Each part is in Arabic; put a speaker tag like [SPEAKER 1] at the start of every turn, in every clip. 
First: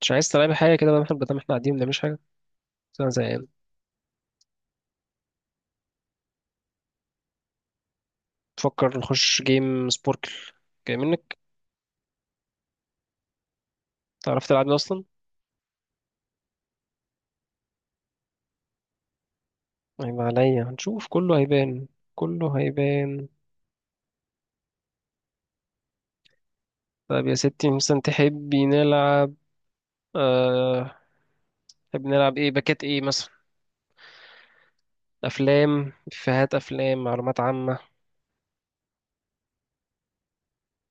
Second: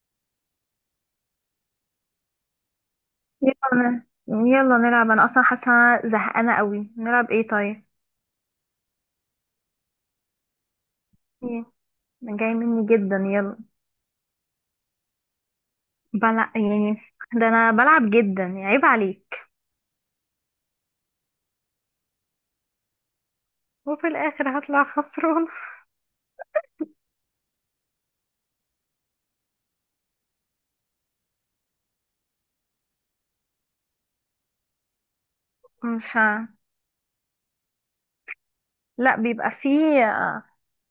[SPEAKER 1] مش عايز تلعب حاجة كده بقى؟ احنا قاعدين ما بنعملش حاجة، بس أنا زهقان.
[SPEAKER 2] يلا يلا نلعب، انا اصلا حاسه أنا زهقانه قوي. نلعب ايه طيب؟
[SPEAKER 1] بفكر نخش جيم سبوركل. جاي منك؟
[SPEAKER 2] ايه؟ أنا جاي مني جدا، يلا.
[SPEAKER 1] تعرف تلعب ده أصلا؟
[SPEAKER 2] بلع يعني؟ ده انا بلعب جدا يعني، عيب عليك.
[SPEAKER 1] هيبقى عليا، هنشوف كله هيبان، كله هيبان.
[SPEAKER 2] وفي الاخر هطلع خسران.
[SPEAKER 1] طب يا ستي، مثلا تحبي نلعب؟ أه... تحبي نلعب ايه؟ باكات ايه مثلا؟ أفلام،
[SPEAKER 2] مش ه...
[SPEAKER 1] إفيهات أفلام، معلومات عامة؟
[SPEAKER 2] لا بيبقى فيه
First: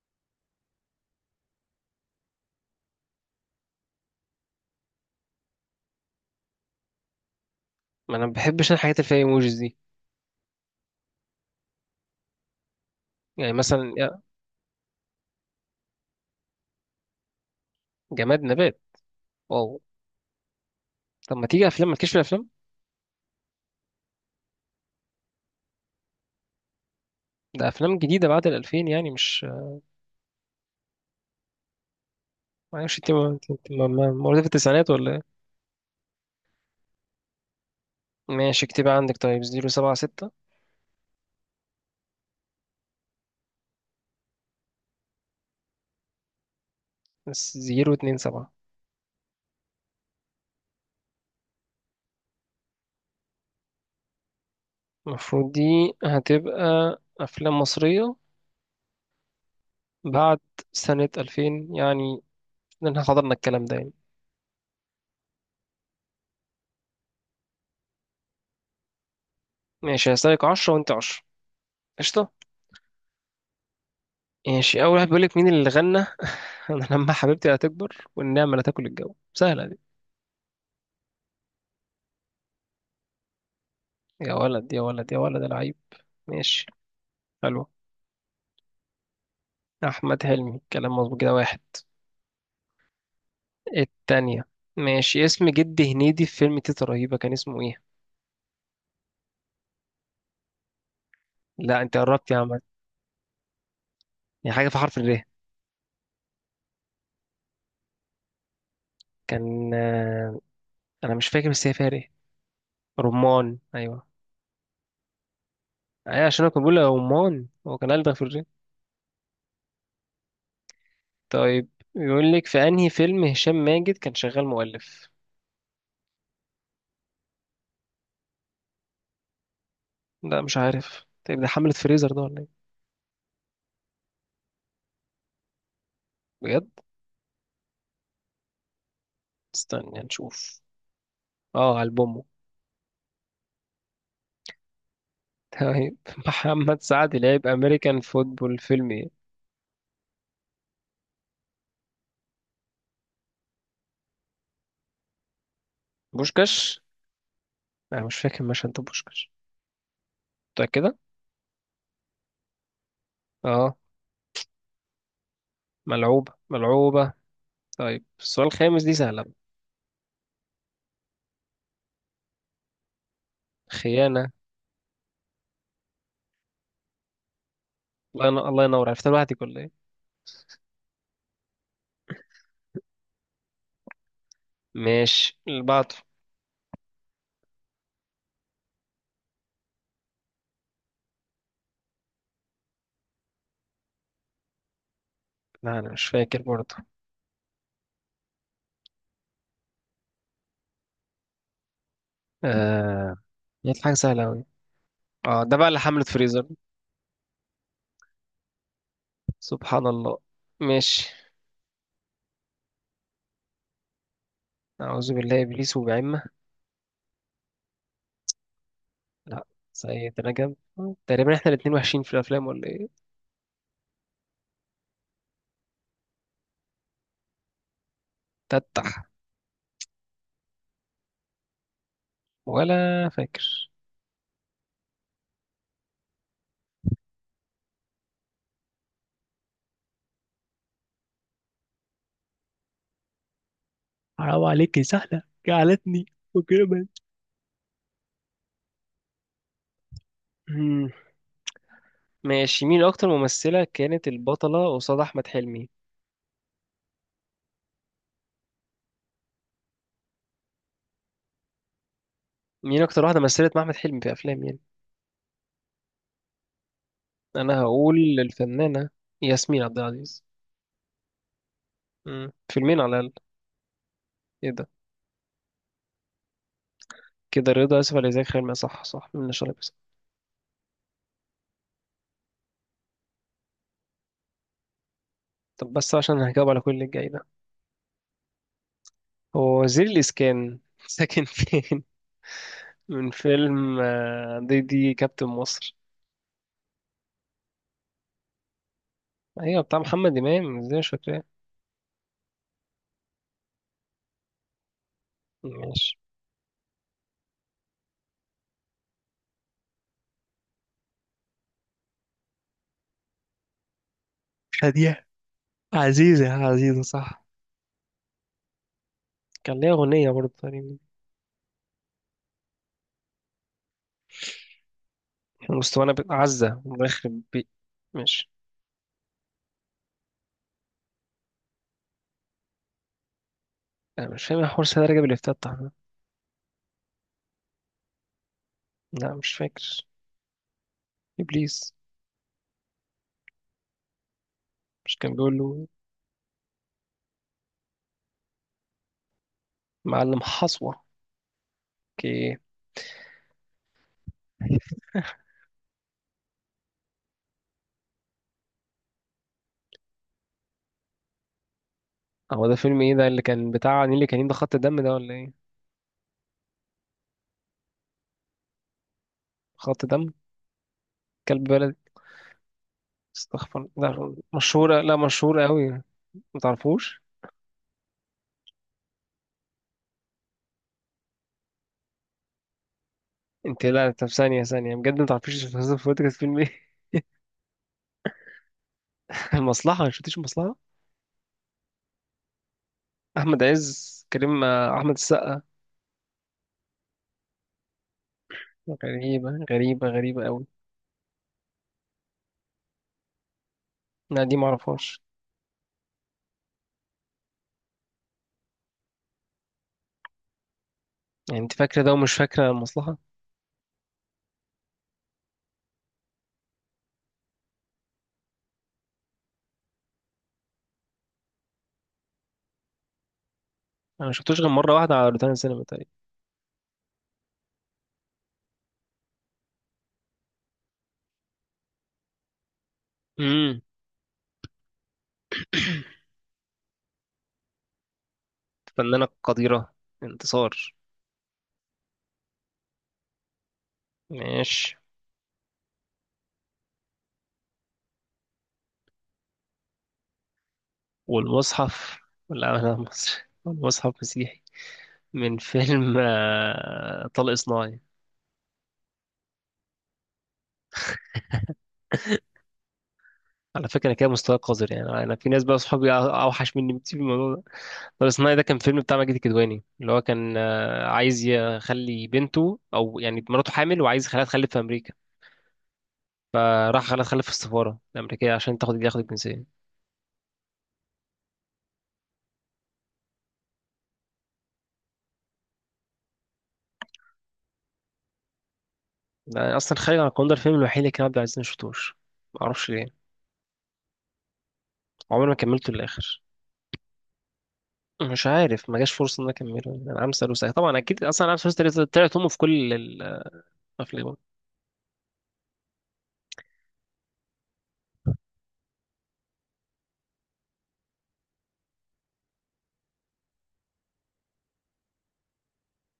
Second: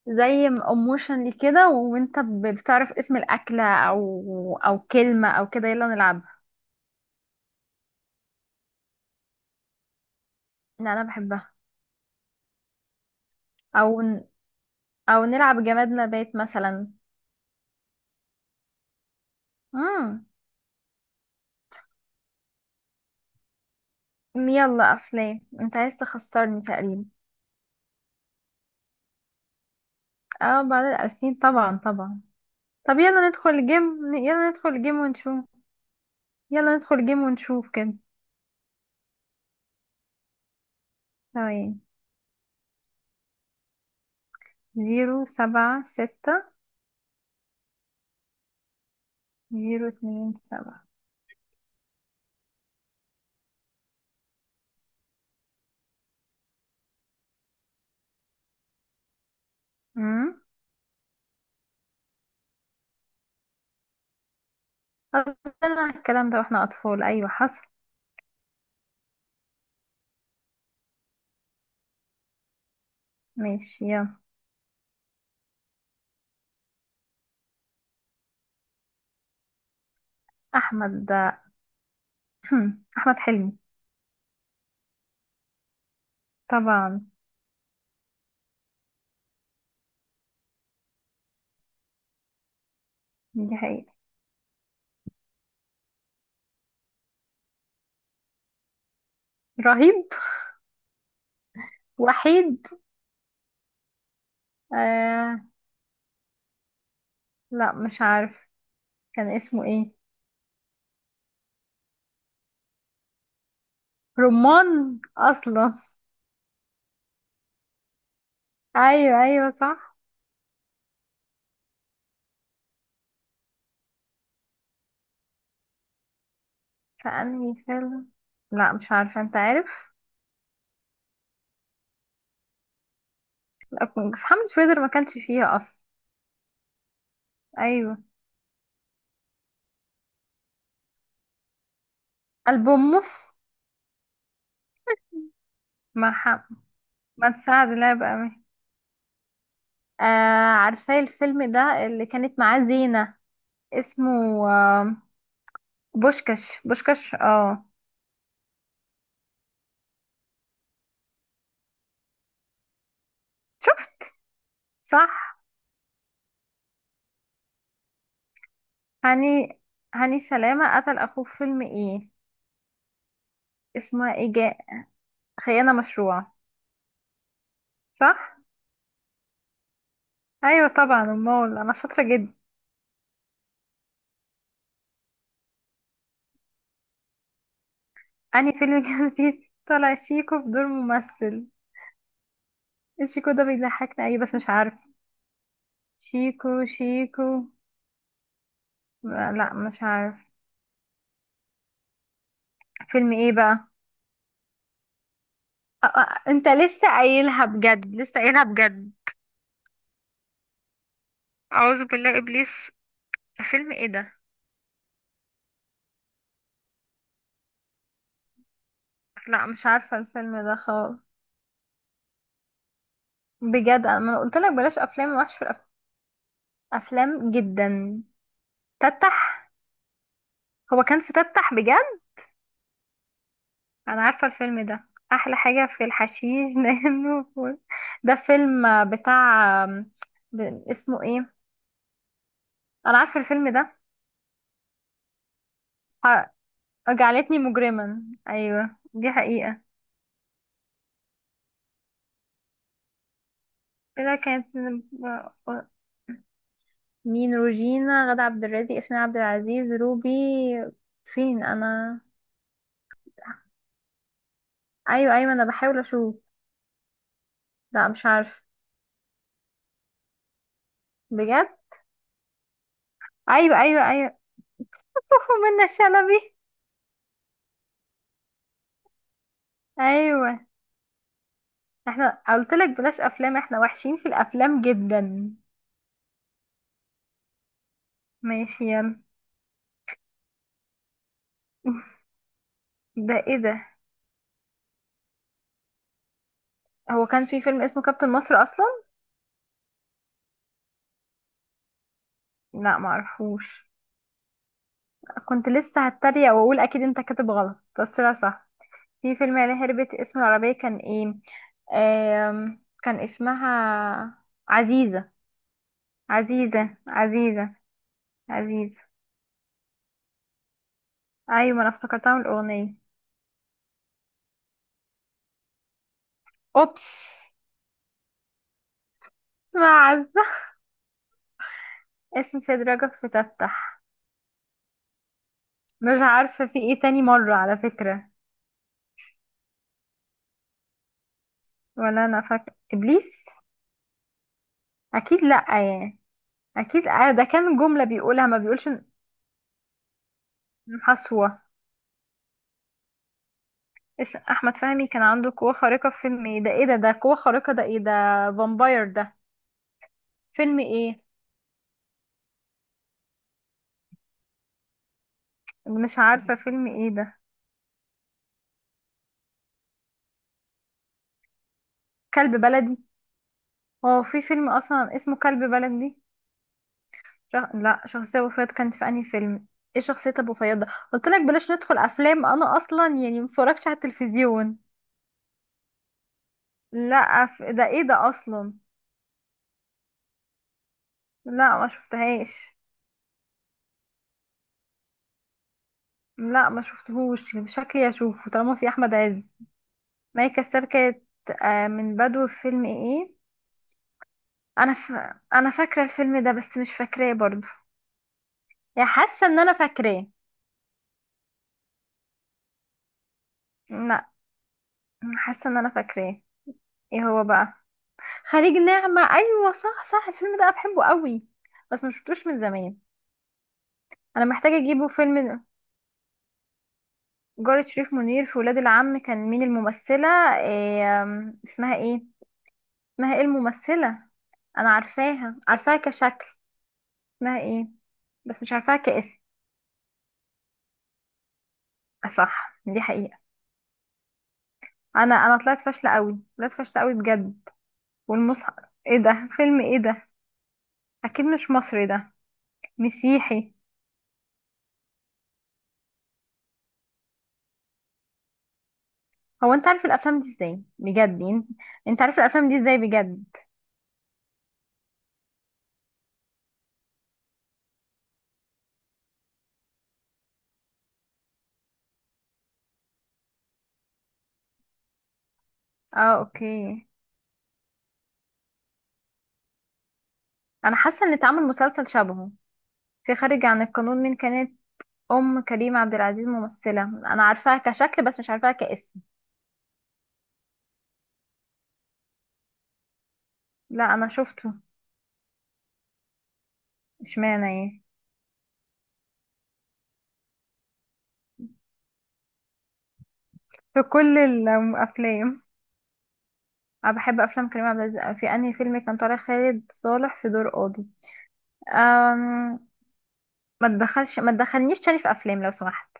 [SPEAKER 2] زي اموشن كده، وانت بتعرف اسم الاكله او كلمه او كده، يلا نلعبها.
[SPEAKER 1] ما أنا ما بحبش أنا الحاجات اللي فيها ايموجيز دي.
[SPEAKER 2] لا انا بحبها.
[SPEAKER 1] يعني مثلا
[SPEAKER 2] او
[SPEAKER 1] يا
[SPEAKER 2] ن- او نلعب جماد نبات مثلا.
[SPEAKER 1] جماد نبات، واو.
[SPEAKER 2] امم
[SPEAKER 1] طب ما تيجي أفلام، ما تكشف الأفلام.
[SPEAKER 2] يلا افلام، انت عايز تخسرني تقريبا.
[SPEAKER 1] ده أفلام جديدة بعد الألفين يعني، مش
[SPEAKER 2] اه، بعد 2000 طبعا طبعا.
[SPEAKER 1] معرفش،
[SPEAKER 2] طب
[SPEAKER 1] انت
[SPEAKER 2] يلا
[SPEAKER 1] انت-
[SPEAKER 2] ندخل
[SPEAKER 1] انت-
[SPEAKER 2] جيم،
[SPEAKER 1] مولودة في
[SPEAKER 2] يلا ندخل
[SPEAKER 1] التسعينات
[SPEAKER 2] جيم
[SPEAKER 1] ولا؟
[SPEAKER 2] ونشوف، يلا ندخل جيم ونشوف كده.
[SPEAKER 1] ماشي، اكتبها عندك، طيب زيرو سبعة ستة.
[SPEAKER 2] ثواني. 076.
[SPEAKER 1] بس زيرو اتنين سبعة.
[SPEAKER 2] 027.
[SPEAKER 1] المفروض دي هتبقى أفلام مصرية بعد
[SPEAKER 2] امم
[SPEAKER 1] سنة ألفين يعني، لأن احنا حضرنا الكلام ده يعني.
[SPEAKER 2] قلنا الكلام ده واحنا أطفال، أيوة حصل.
[SPEAKER 1] ماشي، هسألك عشرة وأنت عشرة، قشطة.
[SPEAKER 2] ماشي يلا.
[SPEAKER 1] ماشي، أول واحد، بيقولك مين اللي غنى أنا لما حبيبتي هتكبر والنعمة لا تاكل الجو؟ سهلة دي.
[SPEAKER 2] أحمد ده. أحمد حلمي.
[SPEAKER 1] يا ولد يا ولد يا ولد العيب، ماشي،
[SPEAKER 2] طبعا.
[SPEAKER 1] حلو، أحمد حلمي كلام مظبوط، كده واحد.
[SPEAKER 2] دي حقيقة.
[SPEAKER 1] التانية، ماشي، اسم جد هنيدي في فيلم تيتا رهيبة كان اسمه إيه؟
[SPEAKER 2] رهيب.
[SPEAKER 1] لا أنت قربت يا عم،
[SPEAKER 2] وحيد.
[SPEAKER 1] يعني حاجة في حرف الر.
[SPEAKER 2] آه، لا مش عارف، كان اسمه
[SPEAKER 1] كان
[SPEAKER 2] ايه؟
[SPEAKER 1] أنا مش فاكر بس هي فيها ر. رمان، أيوة.
[SPEAKER 2] رمان أصلا.
[SPEAKER 1] أيوة عشان أنا كنت بقول له رمان، هو كان ألدغ في الر.
[SPEAKER 2] أيوة أيوة صح.
[SPEAKER 1] طيب، يقول لك في أنهي فيلم هشام ماجد كان شغال مؤلف؟
[SPEAKER 2] في انهي فيلم؟ لا مش عارفه، انت عارف؟
[SPEAKER 1] لا مش عارف، طيب ده حملة فريزر ده ولا إيه؟
[SPEAKER 2] لا، في. حملة فريزر ما كانش فيها اصلا.
[SPEAKER 1] بجد؟
[SPEAKER 2] ايوه.
[SPEAKER 1] استنى نشوف، اه ألبومه.
[SPEAKER 2] البوموس.
[SPEAKER 1] طيب،
[SPEAKER 2] مع حم...
[SPEAKER 1] محمد سعد
[SPEAKER 2] ما
[SPEAKER 1] لعب
[SPEAKER 2] تساعد لا
[SPEAKER 1] أمريكان
[SPEAKER 2] بقى مي.
[SPEAKER 1] فوتبول فيلم إيه؟
[SPEAKER 2] آه، عارفه الفيلم ده اللي كانت معاه زينة. اسمه. آه. بوشكش
[SPEAKER 1] بوشكاش.
[SPEAKER 2] بوشكش اه.
[SPEAKER 1] أنا مش فاكر مشهد ده بوشكاش. متأكدة؟ اه.
[SPEAKER 2] شفت. صح.
[SPEAKER 1] ملعوبة ملعوبة. طيب السؤال الخامس دي سهلة.
[SPEAKER 2] هاني. هاني سلامة قتل اخوه في فيلم ايه؟ اسمه
[SPEAKER 1] خيانة.
[SPEAKER 2] ايه خيانة مشروعة. صح.
[SPEAKER 1] الله ينور، الله ينور. عرفتها لوحدك ولا ايه؟
[SPEAKER 2] ايوه طبعا المول، انا شاطرة جدا.
[SPEAKER 1] ماشي، اللي بعده.
[SPEAKER 2] انهي فيلم كان فيه طلع شيكو بدور ممثل؟ شيكو ده بيضحكني، ايه بس مش عارف.
[SPEAKER 1] لا انا مش فاكر
[SPEAKER 2] شيكو
[SPEAKER 1] برضه.
[SPEAKER 2] شيكو. لا مش عارف. فيلم
[SPEAKER 1] آه
[SPEAKER 2] ايه بقى؟
[SPEAKER 1] جت حاجه سهله قوي. اه ده بقى اللي حمله فريزر.
[SPEAKER 2] انت لسه قايلها بجد، لسه قايلها بجد.
[SPEAKER 1] سبحان الله. ماشي.
[SPEAKER 2] اعوذ بالله ابليس. فيلم ايه ده؟
[SPEAKER 1] اعوذ بالله ابليس وبعمه. لا.
[SPEAKER 2] لا مش عارفه
[SPEAKER 1] سيد
[SPEAKER 2] الفيلم
[SPEAKER 1] رجب.
[SPEAKER 2] ده خالص.
[SPEAKER 1] تقريبا احنا الاتنين وحشين في الافلام ولا ايه؟
[SPEAKER 2] بجد انا قلت لك بلاش افلام، افلام جدا.
[SPEAKER 1] تتح.
[SPEAKER 2] تتح. هو كان في تتح بجد؟
[SPEAKER 1] ولا فاكر.
[SPEAKER 2] انا عارفه الفيلم ده، احلى حاجه في الحشيش لانه فول. ده فيلم بتاع. اسمه ايه؟ انا عارفه الفيلم ده.
[SPEAKER 1] حرام عليك، يا سهلة جعلتني مجرما.
[SPEAKER 2] جعلتني مجرما. ايوه دي حقيقة.
[SPEAKER 1] مم. ماشي، مين اكتر ممثله كانت
[SPEAKER 2] كده كانت.
[SPEAKER 1] البطله قصاد احمد حلمي؟
[SPEAKER 2] مين؟ روجينا، غادة عبد الرازق، ياسمين عبد العزيز، روبي؟ فين انا؟
[SPEAKER 1] مين اكتر واحده مثلت مع احمد حلمي في افلام يعني؟
[SPEAKER 2] ايوه ايوه انا بحاول اشوف.
[SPEAKER 1] انا
[SPEAKER 2] لا
[SPEAKER 1] هقول
[SPEAKER 2] مش عارف.
[SPEAKER 1] للفنانه ياسمين عبد العزيز.
[SPEAKER 2] بجد؟
[SPEAKER 1] فيلمين على الاقل.
[SPEAKER 2] ايوه ايوه ايوه.
[SPEAKER 1] ايه ده؟
[SPEAKER 2] منى شلبي.
[SPEAKER 1] كده رضا، اسف، على ازيك، خير ما صح، صح من شرب بس.
[SPEAKER 2] ايوه. احنا قلت لك بلاش افلام، احنا وحشين في الافلام جدا.
[SPEAKER 1] طب بس عشان هجاوب على كل اللي جاي ده.
[SPEAKER 2] ماشي يلا.
[SPEAKER 1] هو وزير الاسكان ساكن فين؟ من
[SPEAKER 2] ده ايه ده؟
[SPEAKER 1] فيلم دي كابتن مصر.
[SPEAKER 2] هو كان في فيلم اسمه كابتن مصر اصلا؟
[SPEAKER 1] ايوه بتاع محمد امام، ازاي مش فاكراه؟
[SPEAKER 2] لا معرفوش. كنت لسه
[SPEAKER 1] ماشي.
[SPEAKER 2] هتريق واقول اكيد انت كاتب غلط، بس لا صح. في فيلم اللي هربت، اسم العربية كان ايه؟ كان اسمها
[SPEAKER 1] شادية.
[SPEAKER 2] عزيزة.
[SPEAKER 1] عزيزة، يا
[SPEAKER 2] عزيزة
[SPEAKER 1] عزيزة صح.
[SPEAKER 2] عزيزة. عزيزة.
[SPEAKER 1] كان ليها أغنية برضه تقريبا.
[SPEAKER 2] ايوه ما انا افتكرتها من الاغنية.
[SPEAKER 1] مستوانا عزة
[SPEAKER 2] اوبس.
[SPEAKER 1] ويخرب بي. ماشي.
[SPEAKER 2] اسمها عزة. اسم سيد رجب فتتح.
[SPEAKER 1] أنا مش فاهم إيه حوار سيدة رجب اللي افتتح ده.
[SPEAKER 2] مش عارفة، في ايه تاني مرة على فكرة.
[SPEAKER 1] لا مش فاكر. إبليس.
[SPEAKER 2] ولا انا فاكرة ابليس.
[SPEAKER 1] مش كان
[SPEAKER 2] اكيد
[SPEAKER 1] بيقول
[SPEAKER 2] لا.
[SPEAKER 1] له
[SPEAKER 2] يعني اكيد ده كان جملة بيقولها، ما بيقولش
[SPEAKER 1] معلم
[SPEAKER 2] إن
[SPEAKER 1] حصوة؟
[SPEAKER 2] حسوة.
[SPEAKER 1] اوكي.
[SPEAKER 2] احمد فهمي كان عنده قوة خارقة في فيلم ايه؟ ده ايه ده؟ ده قوة خارقة ده، ايه ده؟ فامباير ده. فيلم ايه؟
[SPEAKER 1] هو ده فيلم ايه ده اللي كان بتاع نيلي؟ كان ده خط دم ده ولا ايه؟
[SPEAKER 2] مش عارفة فيلم ايه ده.
[SPEAKER 1] خط دم. كلب بلدي.
[SPEAKER 2] كلب بلدي.
[SPEAKER 1] استغفر،
[SPEAKER 2] هو
[SPEAKER 1] لا
[SPEAKER 2] في فيلم
[SPEAKER 1] مشهورة، لا
[SPEAKER 2] اصلا اسمه
[SPEAKER 1] مشهورة
[SPEAKER 2] كلب
[SPEAKER 1] قوي.
[SPEAKER 2] بلدي؟
[SPEAKER 1] ما تعرفوش.
[SPEAKER 2] لا شخصية ابو فؤاد كانت في انهي فيلم؟ ايه شخصية ابو فؤاد ده؟ قلت لك بلاش ندخل افلام، انا اصلا يعني
[SPEAKER 1] انت
[SPEAKER 2] متفرجش على
[SPEAKER 1] لا، طب ثانية
[SPEAKER 2] التلفزيون.
[SPEAKER 1] ثانية بجد، ما تعرفيش فاصل فوت كانت فيلم ايه؟
[SPEAKER 2] لا ف... ده ايه ده اصلا؟
[SPEAKER 1] المصلحة، ما شفتيش المصلحة؟
[SPEAKER 2] لا ما شفتهاش.
[SPEAKER 1] احمد عز، كريم، احمد السقا.
[SPEAKER 2] لا ما شفتهوش، شكلي اشوفه طالما في احمد عز.
[SPEAKER 1] غريبة، غريبة، غريبة
[SPEAKER 2] مي
[SPEAKER 1] قوي.
[SPEAKER 2] كساب كانت. من بدو فيلم ايه؟
[SPEAKER 1] لا دي ما
[SPEAKER 2] انا ف...
[SPEAKER 1] اعرفهاش.
[SPEAKER 2] انا فاكرة الفيلم ده بس مش فاكراه برضه، يعني حاسة ان انا فاكراه.
[SPEAKER 1] يعني انت فاكرة ده ومش فاكرة المصلحة.
[SPEAKER 2] لا. حاسة ان انا فاكراه. ايه هو بقى؟ خليج نعمة. ايوه صح صح. الفيلم ده انا بحبه قوي بس ما شفتوش من زمان.
[SPEAKER 1] انا ما
[SPEAKER 2] انا
[SPEAKER 1] شفتوش غير
[SPEAKER 2] محتاجة
[SPEAKER 1] مرة
[SPEAKER 2] اجيبه
[SPEAKER 1] واحدة على
[SPEAKER 2] فيلم.
[SPEAKER 1] روتانا سينما تقريبا.
[SPEAKER 2] جارة شريف منير في ولاد العم، كان مين الممثلة؟ إيه اسمها ايه؟ اسمها ايه
[SPEAKER 1] امم،
[SPEAKER 2] الممثلة؟ انا عارفاها عارفاها كشكل، اسمها ايه؟ بس مش عارفاها
[SPEAKER 1] فنانة
[SPEAKER 2] كاسم.
[SPEAKER 1] قديرة، انتصار.
[SPEAKER 2] صح، دي حقيقة.
[SPEAKER 1] ماشي.
[SPEAKER 2] انا طلعت فاشلة قوي، طلعت فاشلة قوي بجد. والمصحف. ايه ده؟ فيلم ايه ده؟ اكيد مش مصري
[SPEAKER 1] والمصحف؟
[SPEAKER 2] ده.
[SPEAKER 1] ولا، لا مصري.
[SPEAKER 2] مسيحي.
[SPEAKER 1] والمصحف مسيحي. من فيلم طلق صناعي.
[SPEAKER 2] هو انت عارف الافلام دي ازاي بجد يعني؟ انت عارف الافلام دي ازاي بجد؟
[SPEAKER 1] على فكرة أنا كده مستواي قذر، يعني أنا في ناس بقى صحابي أوحش مني بكتير في الموضوع ده. طلق صناعي ده كان فيلم بتاع ماجد الكدواني، اللي هو كان عايز يخلي بنته، أو يعني مراته حامل، وعايز يخليها تخلف في أمريكا.
[SPEAKER 2] اه
[SPEAKER 1] فراح
[SPEAKER 2] اوكي.
[SPEAKER 1] خلاها تخلف في السفارة الأمريكية عشان تاخد الجنسية.
[SPEAKER 2] انا حاسه ان اتعمل مسلسل شبهه. في خارج عن القانون مين كانت ام كريم عبد العزيز؟ ممثله انا عارفاها كشكل بس مش عارفاها كاسم.
[SPEAKER 1] ده أصلا خارج عن القانون، ده الفيلم الوحيد اللي كان عبد العزيز ما شفتوش، معرفش ليه،
[SPEAKER 2] لا انا شفته.
[SPEAKER 1] عمري ما كملته للآخر.
[SPEAKER 2] اشمعنى ايه؟
[SPEAKER 1] مش عارف ما جاش فرصه ان انا اكمله يعني. انا عم سالوسة، طبعا اكيد اصلا عم سالوسة طلعت امه في كل
[SPEAKER 2] في
[SPEAKER 1] الافلام.
[SPEAKER 2] كل الافلام. انا بحب افلام كريم عبد العزيز. في انهي فيلم كان طالع خالد صالح في دور قاضي؟ أم... ما تدخلش، ما تدخلنيش تاني في افلام لو سمحت،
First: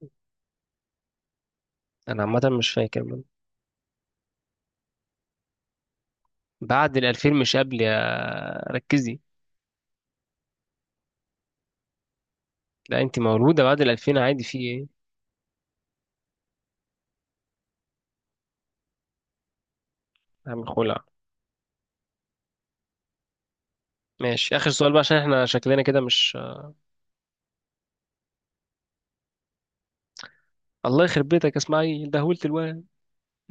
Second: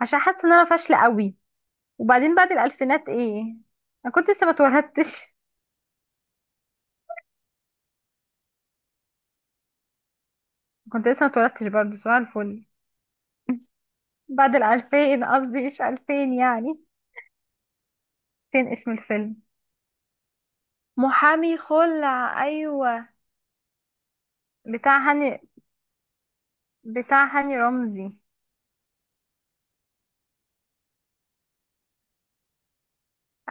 [SPEAKER 2] عشان حاسه ان انا فاشله قوي.
[SPEAKER 1] انا
[SPEAKER 2] وبعدين،
[SPEAKER 1] عامه
[SPEAKER 2] بعد
[SPEAKER 1] مش فاكر
[SPEAKER 2] الالفينات
[SPEAKER 1] من.
[SPEAKER 2] ايه؟ انا كنت لسه ما اتولدتش.
[SPEAKER 1] بعد ال 2000 مش قبل، يا ركزي.
[SPEAKER 2] كنت لسه ما اتولدتش برضه. سؤال الفل.
[SPEAKER 1] لا انت مولوده بعد ال 2000 عادي،
[SPEAKER 2] بعد
[SPEAKER 1] في ايه؟
[SPEAKER 2] الألفين قصدي، مش ألفين يعني. فين اسم الفيلم؟
[SPEAKER 1] عم خلع.
[SPEAKER 2] محامي خلع. أيوة.
[SPEAKER 1] ماشي، اخر سؤال بقى
[SPEAKER 2] بتاع
[SPEAKER 1] عشان
[SPEAKER 2] هاني.
[SPEAKER 1] احنا شكلنا كده مش...
[SPEAKER 2] بتاع هاني رمزي.
[SPEAKER 1] الله يخرب بيتك، اسمعي دهولت الواد،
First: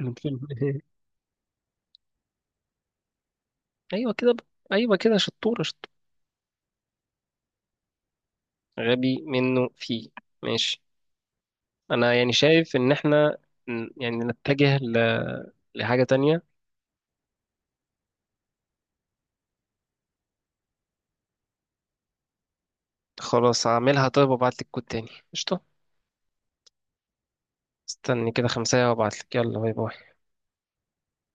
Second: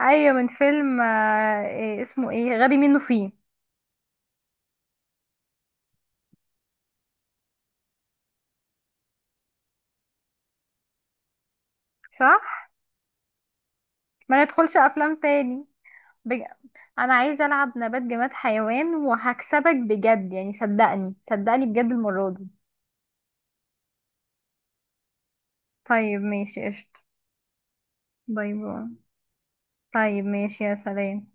[SPEAKER 1] من فيلم.
[SPEAKER 2] من فيلم إيه اسمه، ايه غبي منه فيه.
[SPEAKER 1] ايوه كده بقى. ايوه كده، شطوره شطوره، غبي منه فيه. ماشي. انا يعني
[SPEAKER 2] صح.
[SPEAKER 1] شايف ان احنا يعني
[SPEAKER 2] ما
[SPEAKER 1] نتجه
[SPEAKER 2] ندخلش أفلام تاني.
[SPEAKER 1] لحاجه
[SPEAKER 2] بج...
[SPEAKER 1] تانية.
[SPEAKER 2] أنا عايزة ألعب نبات جماد حيوان وهكسبك بجد يعني، صدقني صدقني بجد المرة دي.
[SPEAKER 1] خلاص هعملها، طيب وابعتلك كود تاني، قشطة.
[SPEAKER 2] طيب ماشي قشطة.
[SPEAKER 1] استني كده
[SPEAKER 2] باي باي.
[SPEAKER 1] خمسة وابعتلك، يلا باي باي.
[SPEAKER 2] طيب ماشي، يا سلام.